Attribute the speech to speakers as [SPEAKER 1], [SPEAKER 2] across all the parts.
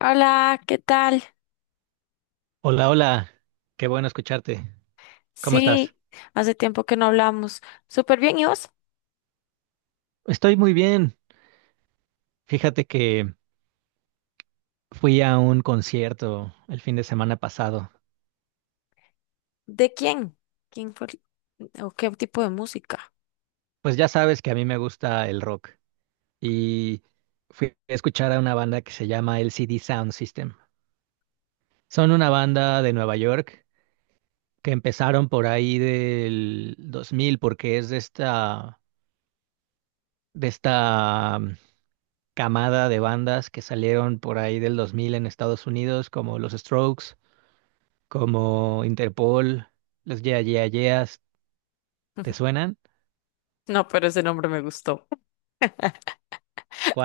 [SPEAKER 1] Hola, ¿qué tal?
[SPEAKER 2] Hola, hola, qué bueno escucharte. ¿Cómo estás?
[SPEAKER 1] Sí, hace tiempo que no hablamos. Súper bien, ¿y vos?
[SPEAKER 2] Estoy muy bien. Fíjate que fui a un concierto el fin de semana pasado.
[SPEAKER 1] ¿De quién? ¿Quién fue? ¿O qué tipo de música?
[SPEAKER 2] Pues ya sabes que a mí me gusta el rock y fui a escuchar a una banda que se llama LCD Sound System. Son una banda de Nueva York que empezaron por ahí del 2000, porque es de esta, de esta camada de bandas que salieron por ahí del 2000 en Estados Unidos, como los Strokes, como Interpol, los Yeah Yeah Yeahs. ¿Te suenan?
[SPEAKER 1] No, pero ese nombre me gustó.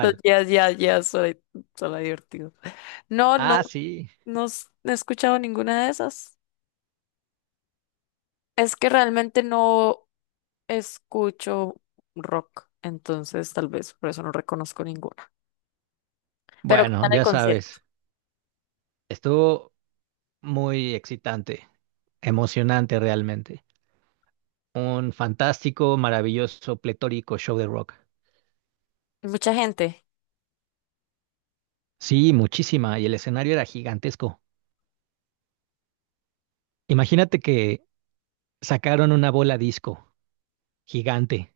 [SPEAKER 1] Los Yes, Yes, Yes, suena divertido. No, no,
[SPEAKER 2] Ah, sí.
[SPEAKER 1] no he escuchado ninguna de esas. Es que realmente no escucho rock, entonces tal vez por eso no reconozco ninguna. Pero ¿qué
[SPEAKER 2] Bueno,
[SPEAKER 1] tal el
[SPEAKER 2] ya
[SPEAKER 1] concierto?
[SPEAKER 2] sabes, estuvo muy excitante, emocionante realmente. Un fantástico, maravilloso, pletórico show de rock.
[SPEAKER 1] Mucha gente.
[SPEAKER 2] Sí, muchísima, y el escenario era gigantesco. Imagínate que sacaron una bola disco gigante,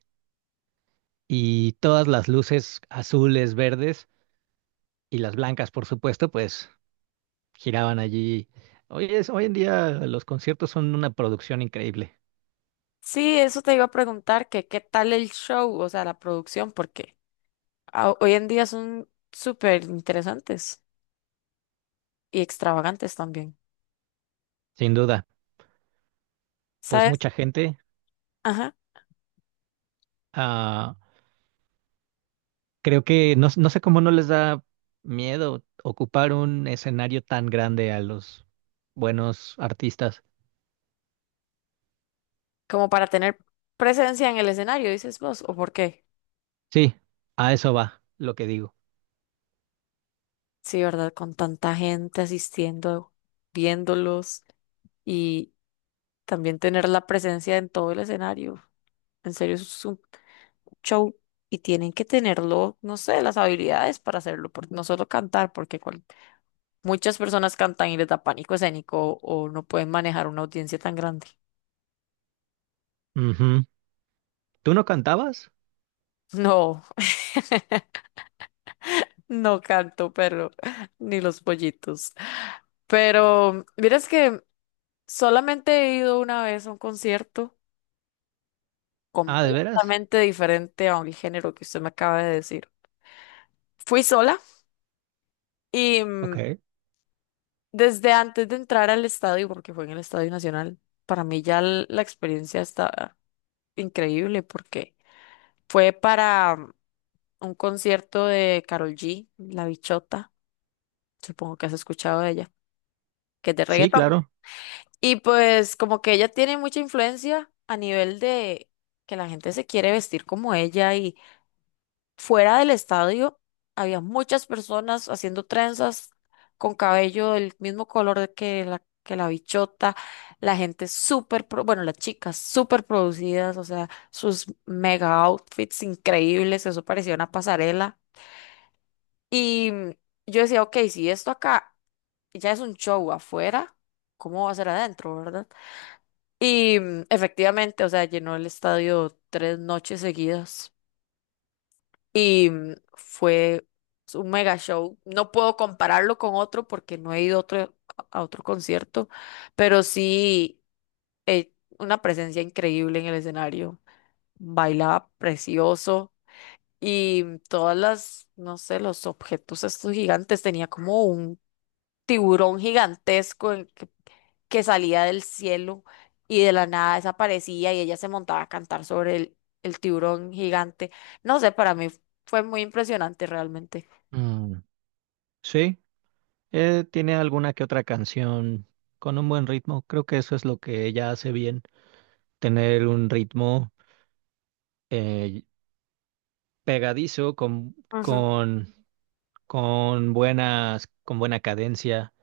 [SPEAKER 2] y todas las luces azules, verdes y las blancas, por supuesto, pues giraban allí. Hoy en día los conciertos son una producción increíble,
[SPEAKER 1] Sí, eso te iba a preguntar, que qué tal el show, o sea, la producción, porque hoy en día son súper interesantes y extravagantes también.
[SPEAKER 2] sin duda. Pues
[SPEAKER 1] ¿Sabes?
[SPEAKER 2] mucha gente,
[SPEAKER 1] Ajá.
[SPEAKER 2] ah, creo que no, no sé cómo no les da miedo ocupar un escenario tan grande a los buenos artistas.
[SPEAKER 1] Como para tener presencia en el escenario, dices vos, ¿o por qué?
[SPEAKER 2] Sí, a eso va lo que digo.
[SPEAKER 1] Sí, ¿verdad? Con tanta gente asistiendo, viéndolos y también tener la presencia en todo el escenario. En serio, eso es un show y tienen que tenerlo, no sé, las habilidades para hacerlo, no solo cantar, porque muchas personas cantan y les da pánico escénico o no pueden manejar una audiencia tan grande.
[SPEAKER 2] Ujú. ¿Tú no cantabas?
[SPEAKER 1] No, no canto, pero ni los pollitos. Pero miras que solamente he ido una vez a un concierto
[SPEAKER 2] Ah, ¿de veras?
[SPEAKER 1] completamente diferente a un género que usted me acaba de decir. Fui sola y
[SPEAKER 2] Ok.
[SPEAKER 1] desde antes de entrar al estadio, porque fue en el Estadio Nacional, para mí ya la experiencia está increíble porque fue para un concierto de Karol G, La Bichota, supongo que has escuchado de ella, que es de
[SPEAKER 2] Sí,
[SPEAKER 1] reggaetón.
[SPEAKER 2] claro.
[SPEAKER 1] Y pues como que ella tiene mucha influencia a nivel de que la gente se quiere vestir como ella y fuera del estadio había muchas personas haciendo trenzas con cabello del mismo color que la bichota, la gente súper, bueno, las chicas súper producidas, o sea, sus mega outfits increíbles, eso parecía una pasarela. Y yo decía, ok, si esto acá ya es un show afuera, ¿cómo va a ser adentro, verdad? Y efectivamente, o sea, llenó el estadio tres noches seguidas. Y fue un mega show. No puedo compararlo con otro porque no he ido a otro concierto, pero sí eh, una presencia increíble en el escenario. Bailaba precioso y todas las, no sé, los objetos estos gigantes. Tenía como un tiburón gigantesco que salía del cielo y de la nada desaparecía y ella se montaba a cantar sobre el tiburón gigante. No sé, para mí fue muy impresionante realmente.
[SPEAKER 2] Mm, sí, tiene alguna que otra canción con un buen ritmo. Creo que eso es lo que ella hace bien. Tener un ritmo, eh, pegadizo
[SPEAKER 1] Ujú.
[SPEAKER 2] con, con buenas, con buena cadencia,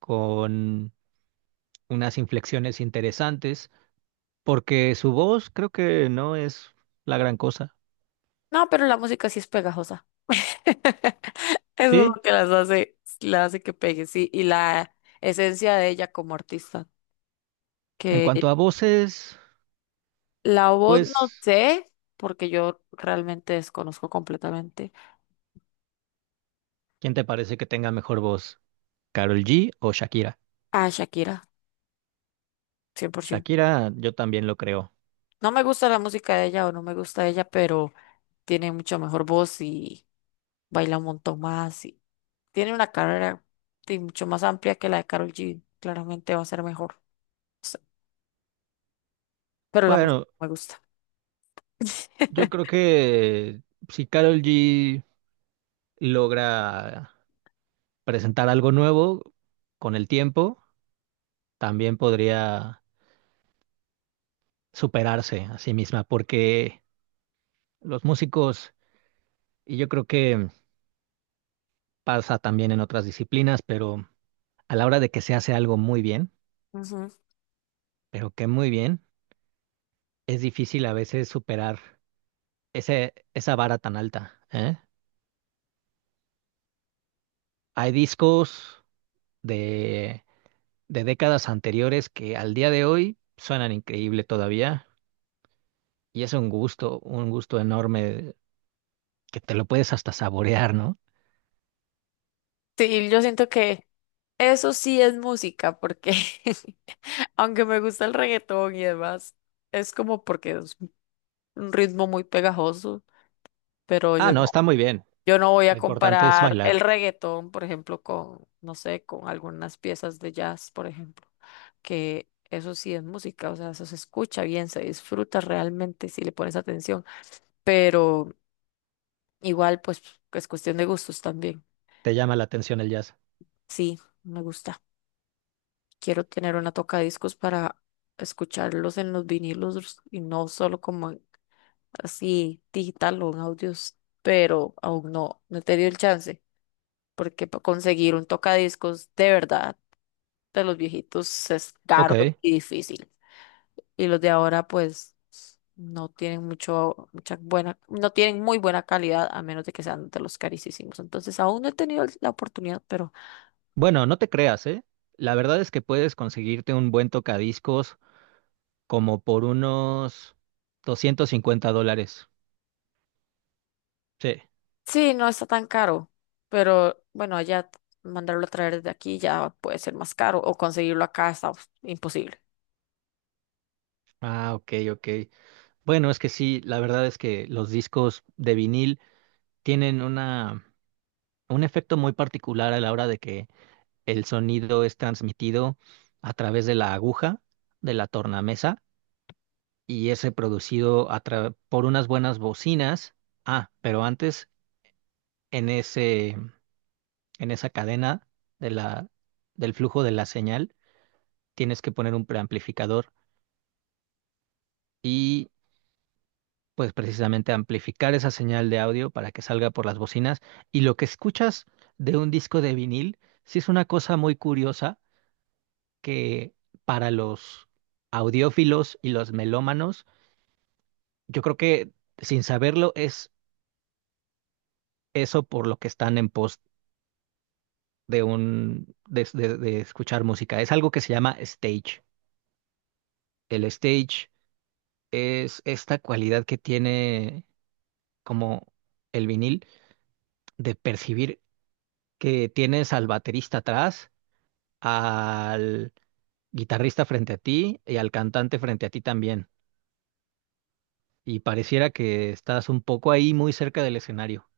[SPEAKER 2] con unas inflexiones interesantes, porque su voz creo que no es la gran cosa.
[SPEAKER 1] No, pero la música sí es pegajosa. Eso es
[SPEAKER 2] Sí,
[SPEAKER 1] lo que las hace, la hace que pegue, sí. Y la esencia de ella como artista.
[SPEAKER 2] en
[SPEAKER 1] Que
[SPEAKER 2] cuanto a voces,
[SPEAKER 1] la voz no
[SPEAKER 2] pues,
[SPEAKER 1] sé, porque yo realmente desconozco completamente
[SPEAKER 2] ¿quién te parece que tenga mejor voz? ¿Carol G o Shakira?
[SPEAKER 1] a Shakira, 100%.
[SPEAKER 2] Shakira, yo también lo creo.
[SPEAKER 1] No me gusta la música de ella o no me gusta ella, pero tiene mucho mejor voz y baila un montón más. Y tiene una carrera sí, mucho más amplia que la de Karol G. Claramente va a ser mejor. O sea, pero la música
[SPEAKER 2] Bueno,
[SPEAKER 1] no me gusta.
[SPEAKER 2] yo creo que si Carol G logra presentar algo nuevo con el tiempo, también podría superarse a sí misma, porque los músicos, y yo creo que pasa también en otras disciplinas, pero a la hora de que se hace algo muy bien,
[SPEAKER 1] Ujú.
[SPEAKER 2] pero que muy bien, es difícil a veces superar esa vara tan alta, ¿eh? Hay discos de, de décadas anteriores que al día de hoy suenan increíble todavía, y es un gusto enorme que te lo puedes hasta saborear, ¿no?
[SPEAKER 1] Sí, yo siento que eso sí es música, porque aunque me gusta el reggaetón y demás, es como porque es un ritmo muy pegajoso, pero
[SPEAKER 2] Ah,
[SPEAKER 1] yo
[SPEAKER 2] no,
[SPEAKER 1] no,
[SPEAKER 2] está muy bien.
[SPEAKER 1] yo no voy a
[SPEAKER 2] Lo importante es
[SPEAKER 1] comparar
[SPEAKER 2] bailar.
[SPEAKER 1] el reggaetón, por ejemplo, con, no sé, con algunas piezas de jazz, por ejemplo, que eso sí es música, o sea, eso se escucha bien, se disfruta realmente si le pones atención, pero igual, pues, es cuestión de gustos también.
[SPEAKER 2] Te llama la atención el jazz.
[SPEAKER 1] Sí, me gusta. Quiero tener una tocadiscos para escucharlos en los vinilos y no solo como así digital o en audios, pero aún no, no he tenido el chance, porque conseguir un tocadiscos de verdad de los viejitos es caro
[SPEAKER 2] Ok.
[SPEAKER 1] y difícil. Y los de ahora pues no tienen mucho, mucha buena, no tienen muy buena calidad a menos de que sean de los carísimos. Entonces aún no he tenido la oportunidad, pero
[SPEAKER 2] Bueno, no te creas, ¿eh? La verdad es que puedes conseguirte un buen tocadiscos como por unos $250. Sí.
[SPEAKER 1] sí, no está tan caro, pero bueno, allá mandarlo a traer desde aquí ya puede ser más caro o conseguirlo acá está uf, imposible.
[SPEAKER 2] Ah, ok, ok. Bueno, es que sí, la verdad es que los discos de vinil tienen una, un efecto muy particular a la hora de que el sonido es transmitido a través de la aguja, de la tornamesa, y ese producido a tra- por unas buenas bocinas. Ah, pero antes en ese, en esa cadena de la, del flujo de la señal tienes que poner un preamplificador y pues precisamente amplificar esa señal de audio para que salga por las bocinas. Y lo que escuchas de un disco de vinil, sí es una cosa muy curiosa que para los audiófilos y los melómanos, yo creo que sin saberlo es eso por lo que están en pos de un de escuchar música. Es algo que se llama stage. El stage es esta cualidad que tiene como el vinil de percibir que tienes al baterista atrás, al guitarrista frente a ti y al cantante frente a ti también. Y pareciera que estás un poco ahí muy cerca del escenario.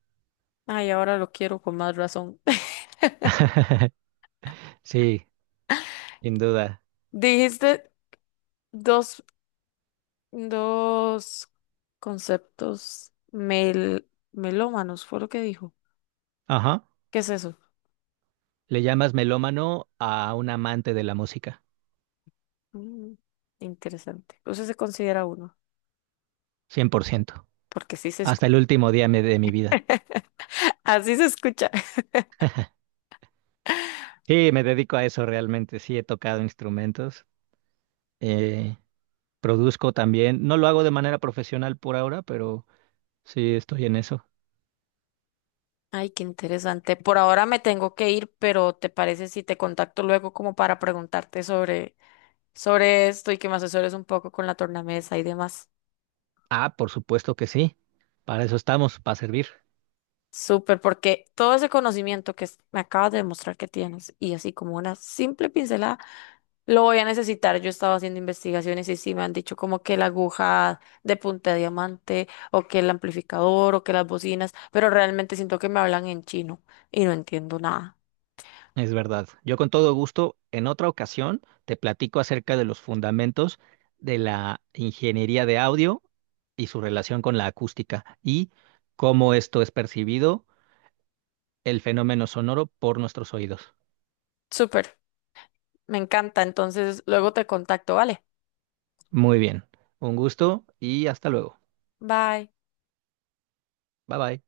[SPEAKER 1] Ay, ahora lo quiero con más razón.
[SPEAKER 2] Sí, sin duda.
[SPEAKER 1] Dijiste dos, dos conceptos melómanos, fue lo que dijo.
[SPEAKER 2] Ajá.
[SPEAKER 1] ¿Qué es eso?
[SPEAKER 2] Le llamas melómano a un amante de la música,
[SPEAKER 1] Mm, interesante. Eso se considera uno,
[SPEAKER 2] cien por ciento.
[SPEAKER 1] porque sí se
[SPEAKER 2] Hasta
[SPEAKER 1] escucha.
[SPEAKER 2] el último día me- de mi vida.
[SPEAKER 1] Así se escucha.
[SPEAKER 2] Sí, me dedico a eso realmente. Sí, he tocado instrumentos. eh, Produzco también. No lo hago de manera profesional por ahora, pero sí estoy en eso.
[SPEAKER 1] Ay, qué interesante. Por ahora me tengo que ir, pero ¿te parece si te contacto luego como para preguntarte sobre esto y que me asesores un poco con la tornamesa y demás.
[SPEAKER 2] Ah, por supuesto que sí. Para eso estamos, para servir.
[SPEAKER 1] Súper, porque todo ese conocimiento que me acabas de demostrar que tienes y así como una simple pincelada, lo voy a necesitar. Yo estaba haciendo investigaciones y sí me han dicho como que la aguja de punta de diamante o que el amplificador o que las bocinas, pero realmente siento que me hablan en chino y no entiendo nada.
[SPEAKER 2] Es verdad. Yo con todo gusto, en otra ocasión, te platico acerca de los fundamentos de la ingeniería de audio y su relación con la acústica y cómo esto es percibido, el fenómeno sonoro por nuestros oídos.
[SPEAKER 1] Súper, me encanta. Entonces luego te contacto, ¿vale?
[SPEAKER 2] Muy bien. Un gusto y hasta luego.
[SPEAKER 1] Bye.
[SPEAKER 2] Bye bye.